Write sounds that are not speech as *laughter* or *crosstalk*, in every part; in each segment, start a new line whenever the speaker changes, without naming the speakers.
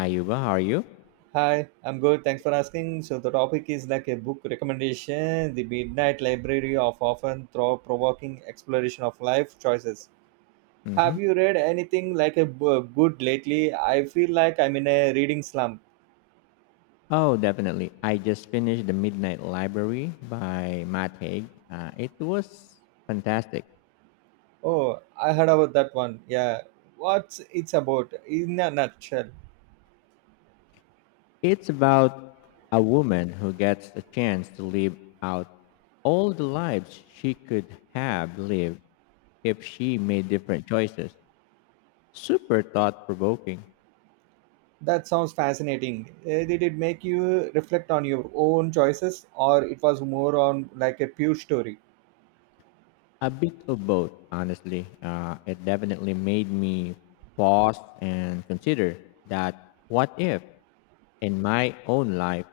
Ayuba, how are you?
Hi, I'm good. Thanks for asking. So the topic is like a book recommendation, the Midnight Library of often thought-provoking exploration of life choices. Have
Hmm.
you read anything like good lately? I feel like I'm in a reading slump.
Oh, definitely. I just finished The Midnight Library by Matt Haig. It was fantastic.
Oh, I heard about that one. Yeah, what's it's about in a nutshell?
It's about a woman who gets a chance to live out all the lives she could have lived if she made different choices. Super thought provoking.
That sounds fascinating. Did it make you reflect on your own choices, or it was more on like a pure story?
A bit of both, honestly. It definitely made me pause and consider that what if in my own life,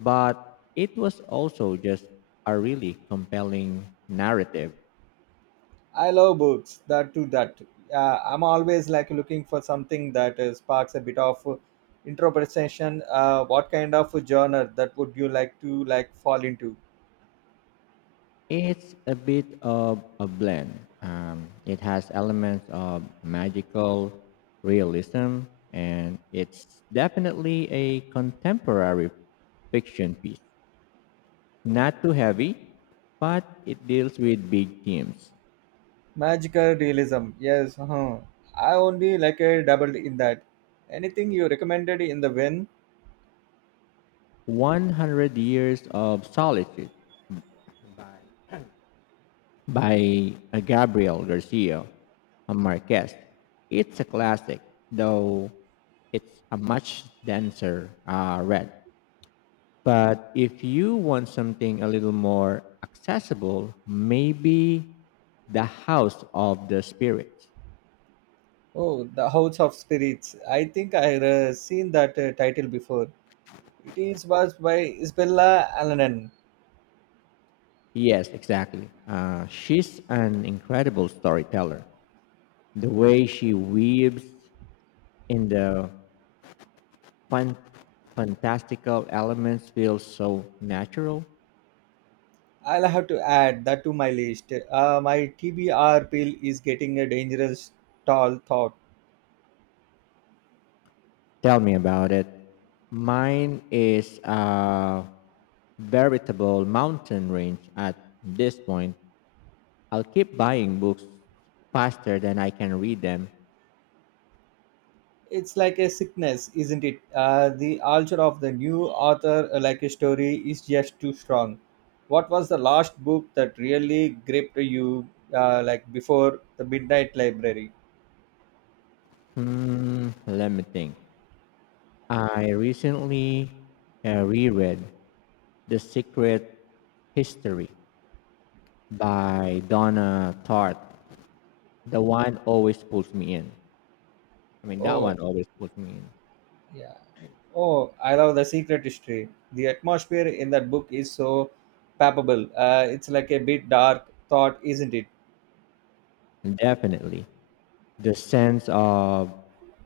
but it was also just a really compelling narrative.
I love books that do that. I'm always like looking for something that sparks a bit of interpretation. What kind of genre that would you like to like fall into?
It's a bit of a blend. It has elements of magical realism, and it's definitely a contemporary fiction piece. Not too heavy, but it deals with big themes.
Magical realism. Yes. Huh. I only like a doubled in that. Anything you recommended in the win?
100 Years of Solitude by Gabriel Garcia Marquez. It's a classic, though it's a much denser read. But if you want something a little more accessible, maybe The House of the Spirits.
Oh, the House of Spirits. I think I seen that title before. It is was by Isabella Allen.
Yes, exactly. She's an incredible storyteller. The way she weaves in the fun, fantastical elements feels so natural.
I'll have to add that to my list. My TBR pill is getting a dangerous tall thought.
Tell me about it. Mine is a veritable mountain range at this point. I'll keep buying books faster than I can read them.
It's like a sickness, isn't it? The ulcer of the new author, like a story, is just too strong. What was the last book that really gripped you, like before the Midnight Library?
Hmm, let me think. I recently reread The Secret History by Donna Tartt. The wine always pulls me in. I mean, that
Oh,
one always pulls me in.
yeah. Oh, I love the secret history. The atmosphere in that book is so palpable. It's like a bit dark thought, isn't it?
And definitely, the sense of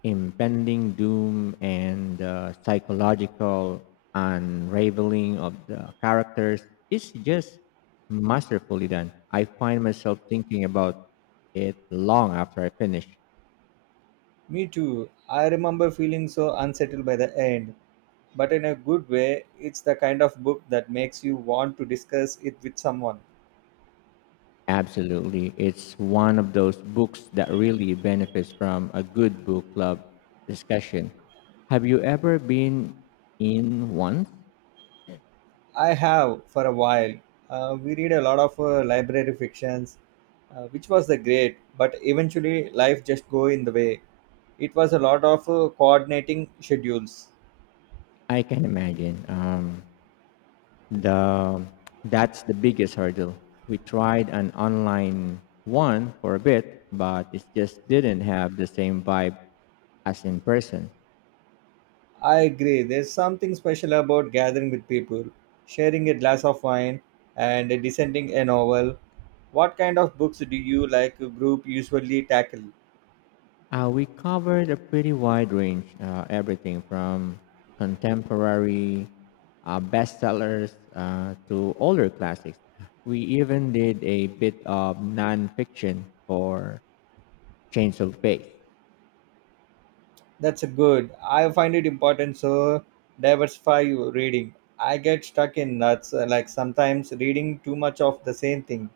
impending doom and the psychological unraveling of the characters is just masterfully done. I find myself thinking about it long after I finish.
Me too. I remember feeling so unsettled by the end, but in a good way, it's the kind of book that makes you want to discuss it with someone.
Absolutely. It's one of those books that really benefits from a good book club discussion. Have you ever been in one?
I have for a while. We read a lot of library fictions, which was the great, but eventually life just go in the way. It was a lot of coordinating schedules.
I can imagine. The that's the biggest hurdle. We tried an online one for a bit, but it just didn't have the same vibe as in person.
I agree. There's something special about gathering with people, sharing a glass of wine, and descending a novel. What kind of books do you like group usually tackle?
We covered a pretty wide range, everything from contemporary bestsellers to older classics. We even did a bit of nonfiction for Change of Pace.
That's good. I find it important so diversify your reading. I get stuck in nuts like sometimes reading too much of the same thing.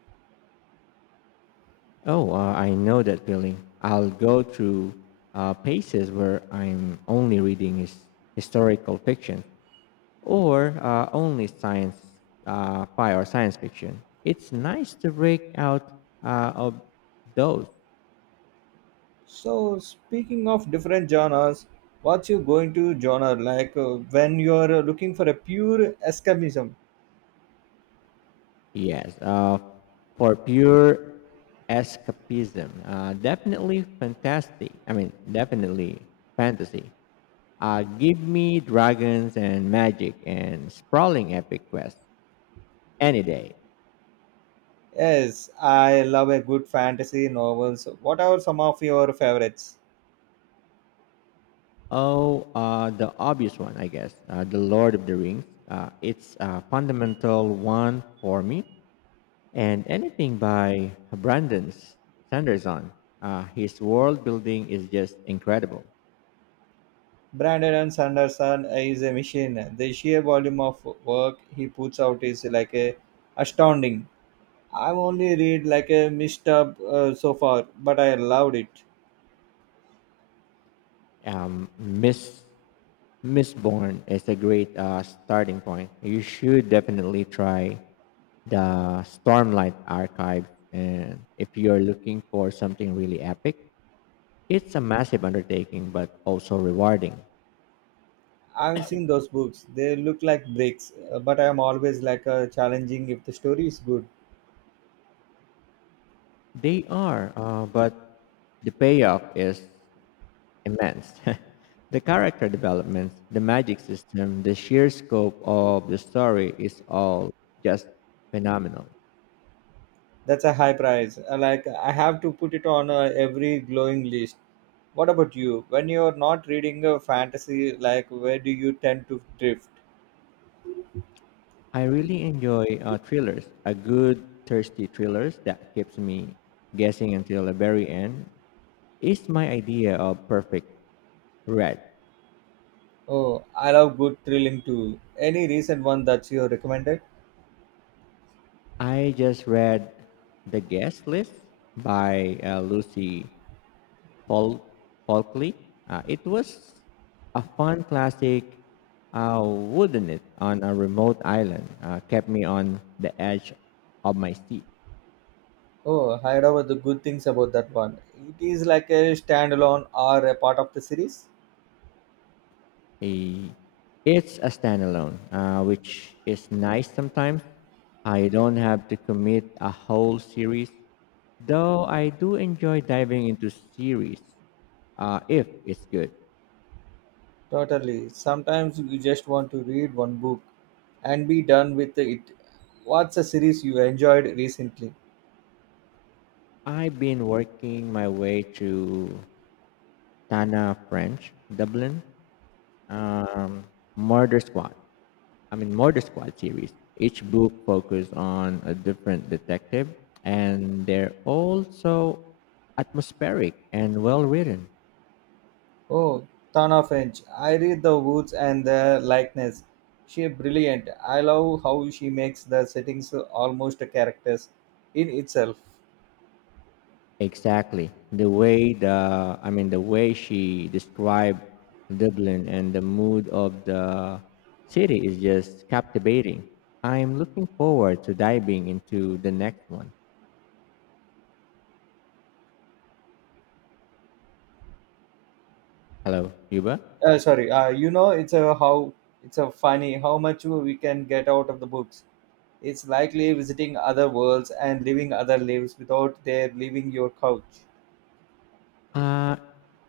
Oh, I know that feeling. I'll go through paces where I'm only reading his historical fiction, or only science fi or science fiction. It's nice to break out of those.
So speaking of different genres, what's your going to genre like when you're looking for a pure escapism?
Yes, for pure escapism. Definitely fantastic. I mean, definitely fantasy. Give me dragons and magic and sprawling epic quests any day.
Yes, I love a good fantasy novels. What are some of your favorites?
Oh, the obvious one, I guess. The Lord of the Rings. It's a fundamental one for me. And anything by Brandon Sanderson. His world building is just incredible.
Brandon and Sanderson is a machine. The sheer volume of work he puts out is like a astounding. I've only read like a missed up so far, but I loved it.
Miss Mistborn is a great starting point. You should definitely try the Stormlight Archive, and if you're looking for something really epic, it's a massive undertaking but also rewarding.
I've seen those books. They look like bricks, but I'm always like challenging if the story is good.
They are, but the payoff is immense. *laughs* The character developments, the magic system, the sheer scope of the story is all just phenomenal.
That's a high price. Like I have to put it on every glowing list. What about you? When you're not reading a fantasy, like where do you tend to drift?
I really enjoy thrillers. A good thirsty thrillers that keeps me guessing until the very end is my idea of perfect read.
Oh, I love good thrilling too. Any recent one that you recommended?
I just read The Guest List by Lucy Paul Folkley. It was a fun classic, wouldn't it, on a remote island. Kept me on the edge of my seat.
Oh, I heard about the good things about that one. It is like a standalone or a part of the series?
A, it's a standalone, which is nice sometimes. I don't have to commit a whole series, though I do enjoy diving into series if it's good.
Totally. Sometimes you just want to read one book and be done with it. What's a series you enjoyed recently?
I've been working my way through Tana French, Dublin, um, Murder Squad. I mean, Murder Squad series. Each book focused on a different detective, and they're all so atmospheric and well written.
Oh, Ton of Inch. I read The Woods and the Likeness. She brilliant. I love how she makes the settings almost characters in itself.
Exactly, the way she described Dublin and the mood of the city is just captivating. I'm looking forward to diving into the next one. Hello, Yuba.
Sorry, it's a how it's a funny how much we can get out of the books. It's likely visiting other worlds and living other lives without their leaving your couch.
Uh,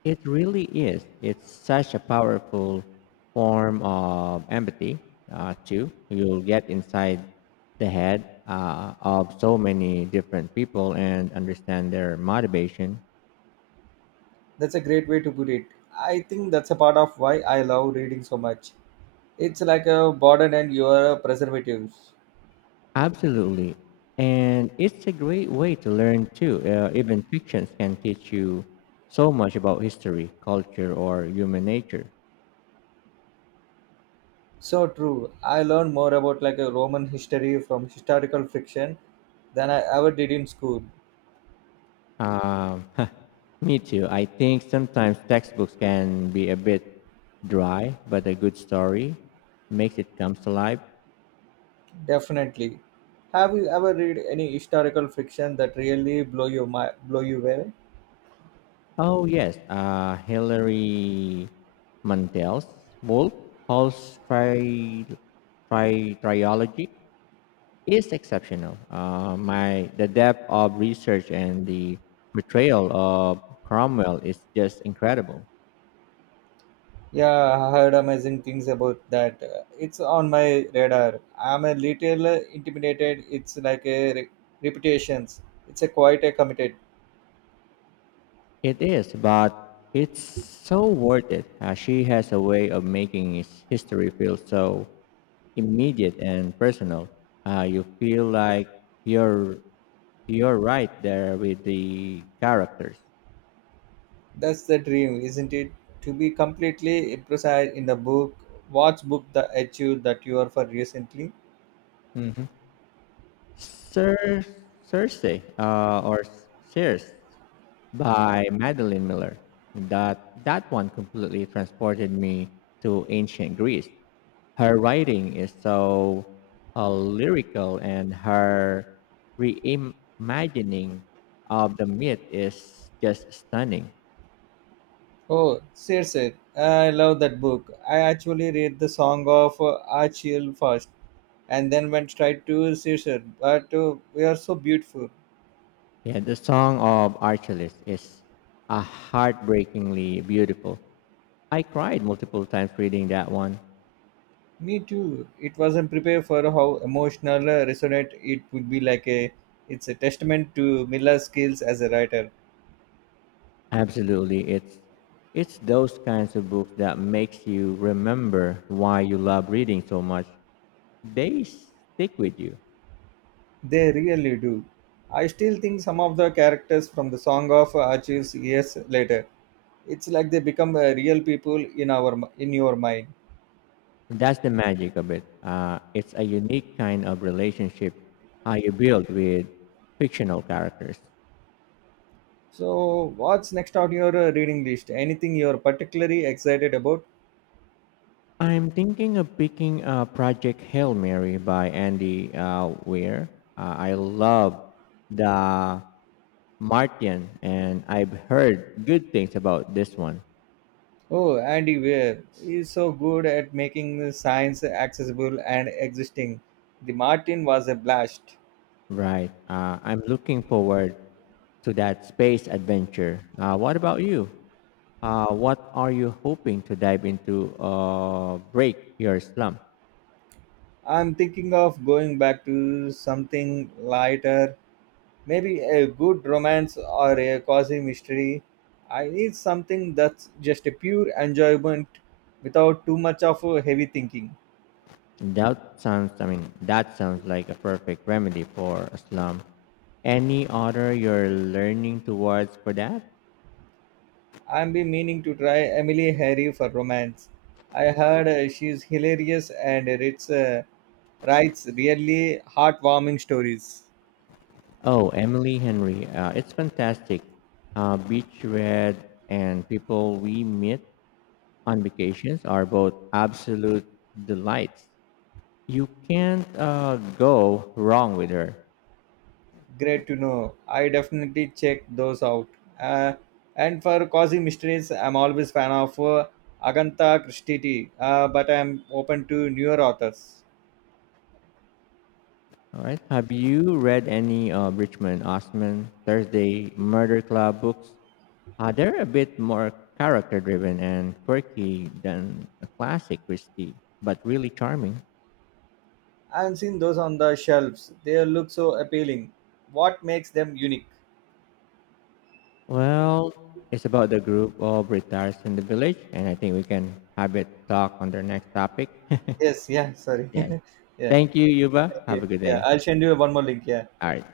it really is. It's such a powerful form of empathy, too. You'll get inside the head of so many different people and understand their motivation.
That's a great way to put it. I think that's a part of why I love reading so much. It's like a burden and your preservatives.
Absolutely. And it's a great way to learn, too. Even fictions can teach you so much about history, culture, or human nature.
So true, I learned more about like a roman history from historical fiction than I ever did in school.
Um, *laughs* Me too. I think sometimes textbooks can be a bit dry, but a good story makes it comes to life.
Definitely. Have you ever read any historical fiction that really blow your mind, blow you away?
Oh yes, Hilary Mantel's Wolf Hall's trilogy is exceptional. My the depth of research and the portrayal of Cromwell is just incredible.
Yeah, I heard amazing things about that. It's on my radar. I'm a little intimidated. It's like reputations. It's a quite a committed.
It is, but it's so worth it. She has a way of making his history feel so immediate and personal. You feel like you're you're right there with the characters.
That's the dream, isn't it? To be completely imprecise in the book. What's book the achieve that you are for recently?
Sir Thursday or Sears by Madeline Miller. That one completely transported me to ancient Greece. Her writing is so lyrical, and her reimagining of the myth is just stunning.
Oh, Circe, I love that book. I actually read the Song of Achille first and then went straight to Circe. But we are so beautiful.
Yeah, the song of Archelaus is a heartbreakingly beautiful. I cried multiple times reading that one.
Me too. It wasn't prepared for how emotional resonant it would be like a it's a testament to Miller's skills as a writer.
Absolutely. It's those kinds of books that makes you remember why you love reading so much. They stick with you.
They really do. I still think some of the characters from the Song of Achilles years later. It's like they become real people in in your mind.
That's the magic of it. It's a unique kind of relationship how you build with fictional characters.
So, what's next on your reading list? Anything you're particularly excited about?
I'm thinking of picking Project Hail Mary by Andy Weir. I love the Martian, and I've heard good things about this one.
Oh, Andy Weir is so good at making science accessible and existing. The Martin was a blast.
Right. I'm looking forward to that space adventure. What about you? What are you hoping to dive into? Break your slump.
I'm thinking of going back to something lighter, maybe a good romance or a cozy mystery. I need something that's just a pure enjoyment without too much of a heavy thinking.
That sounds like a perfect remedy for a slump. Any other you're learning towards for that?
I've been meaning to try Emily Harry for romance. I heard she's hilarious and it's, writes really heartwarming stories.
Oh, Emily Henry. It's fantastic. Beach Red and people we meet on vacations are both absolute delights. You can't go wrong with her.
Great to know. I definitely check those out. Uh, and for cozy mysteries, I'm always fan of Agantha Christie, but I'm open to newer authors.
All right. Have you read any Richmond Osman Thursday Murder Club books? They're a bit more character driven and quirky than a classic Christie, but really charming.
I've seen those on the shelves. They look so appealing. What makes them unique?
Well, it's about the group of retirees in the village, and I think we can have it talk on their next topic.
Yes, yeah, sorry.
*laughs* Yes.
*laughs* Yeah,
Thank you, Yuba.
thank
Have
you.
a good
Yeah, I'll
day.
send you one more link. Yeah.
All right.